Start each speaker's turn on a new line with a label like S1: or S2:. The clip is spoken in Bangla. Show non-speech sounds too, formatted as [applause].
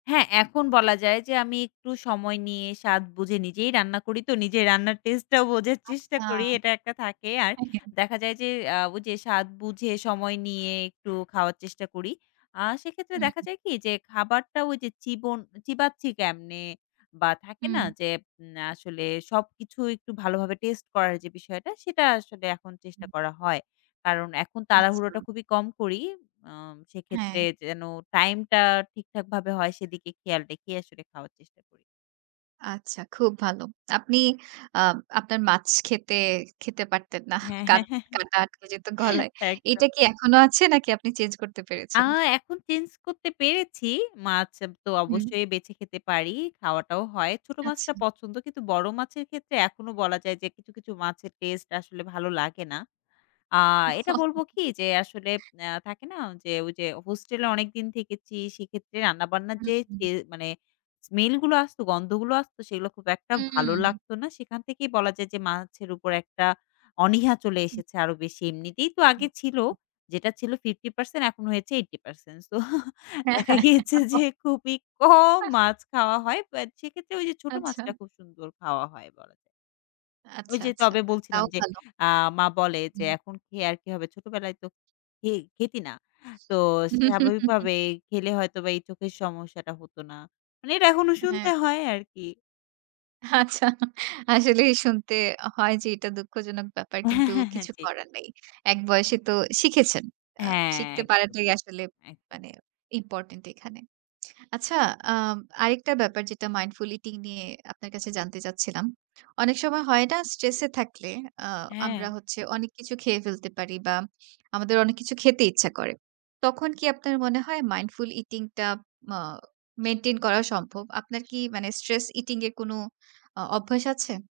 S1: হ্যাঁ এখন বলা যায় যে, আমি একটু সময় নিয়ে স্বাদ বুঝে, নিজেই রান্না করি তো নিজে রান্নার টেস্টেটাও বোঝার চেষ্টা
S2: আচ্ছা।
S1: করি এটা একটা থাকে আর,
S2: হ্যাঁ, হ্যাঁ।
S1: দেখা যায় যে আ ওই যে স্বাদ বুঝে সময় নিয়ে একটু খাওয়ার চেষ্টা করি। আ সেক্ষেত্রে দেখা
S2: হুম।
S1: যায় কি যে, খাবারটাও ওই যে চিবন চিবাচ্ছি কেমনে? বা থাকে না
S2: হুম।
S1: যে, আ আসলে সবকিছু একটু ভালোভাবে টেস্ট করার যে বিষয়টা সেটা আসলে এখন চেষ্টা
S2: হুম।
S1: করা হয়। কারণ এখন
S2: আচ্ছা।
S1: তাড়াহুড়োটা খুবই কম করি। আম সেক্ষেত্রে
S2: হ্যাঁ।
S1: যেন টাইমটা ঠিকঠাকভাবে হয় সেদিকে খেয়াল রেখেই আসলে খাওয়ার চেষ্টা করি।
S2: আচ্ছা খুব ভালো। আপনি আ আপনার মাছ খেতে, খেতে পারতেন না। [chuckles]
S1: হ্যাঁ, হ্যাঁ,
S2: কাট
S1: হ্যাঁ,
S2: কাটা আটকে যেত গলায়।
S1: হ্যাঁ একদম।
S2: এটা কি এখনো আছে? নাকি আপনি চেঞ্জ করতে
S1: আ
S2: পেরেছেন? [smacks lips]
S1: এখন চেঞ্জ করতে পেরেছি। মাছ তো
S2: হুম।
S1: অবশ্যই বেছে খেতে পারি, খাওয়াটাও হয়। ছোট মাছটা
S2: আচ্ছা।
S1: পছন্দ কিন্তু বড় মাছের ক্ষেত্রে এখনো বলা যায় যে কিছু, কিছু মাছের টেস্ট আসলে ভালো লাগে না। আ
S2: ওহ।
S1: এটা
S2: [laughs]
S1: বলবো কি, যে আসলে, আ থাকে না? যে ওই যে, হোস্টেলে অনেকদিন থেকেছি সেক্ষেত্রে রান্নাবান্নার
S2: হুম,
S1: যে
S2: হু।
S1: সে মানে স্মেলগুলো আসত, গন্ধগুলো আসত সেগুলো খুব একটা ভালো
S2: হুম।
S1: লাগত না। সেখান থেকেই বলা যায় যে, মাছের উপর একটা অনীহা চলে
S2: হু।
S1: এসেছে আরো বেশি। এমনিতেই তো
S2: হু,
S1: আগে ছিল
S2: হু।
S1: যেটা ছিল 50% এখন হয়েছে 80%। সো
S2: হ্যাঁ,
S1: দেখা
S2: হ্যাঁ।
S1: গিয়েছে
S2: [laughs]
S1: যে খুবই কম
S2: আহ!
S1: মাছ খাওয়া হয়। বাট সেক্ষেত্রে ওই যে ছোট মাছটা
S2: আচ্ছা।
S1: খুব সুন্দর খাওয়া হয় বলা যায়। ওই
S2: আচ্ছা,
S1: যে
S2: আচ্ছা
S1: তবে বলছিলাম
S2: তাও
S1: যে,
S2: ভালো।
S1: আ মা বলে যে
S2: হু।
S1: "এখন খেয়ে আর কি হবে? ছোটবেলায় তো খে খেতি না। তো
S2: হু, হু, হু, হু।
S1: স্বাভাবিকভাবে খেলে হয়তো বা এই চোখের সমস্যাটা হত না।" মানে এটা এখনো শুনতে
S2: হ্যাঁ।
S1: হয় আরকি।
S2: আচ্ছা। [chuckles] আসলে শুনতে হয় যে, এটা দুঃখজনক ব্যাপার
S1: হ্যাঁ,
S2: কিন্তু
S1: হ্যাঁ, হ্যাঁ।
S2: কিছু
S1: জি।
S2: করার নেই। এক বয়সে তো শিখেছেন। আ
S1: হ্যাঁ।
S2: শিখতে
S1: একদম,
S2: পারাটাই আসলে
S1: একদম, একদম।
S2: মানে ইম্পোর্টেন্ট এখানে। [smacks lips] আচ্ছা আ আরেকটা ব্যাপার যেটা মাইন্ডফুলি টি নিয়ে আপনার কাছে জানতে চাচ্ছিলাম। অনেক সময় হয় না? স্ট্রেস এ থাকলে আ আমরা
S1: হ্যাঁ।
S2: হচ্ছে অনেক কিছু খেয়ে ফেলতে পারি বা আমাদের অনেক কিছু খেতে ইচ্ছা করে। তখন কি আপনার মনে হয় মাইন্ডফুল ইটিং টা ম মেইনটেইন করা সম্ভব। আপনার কি মানে স্ট্রেস ইটিং এ কোন অ অভ্যাস আছে?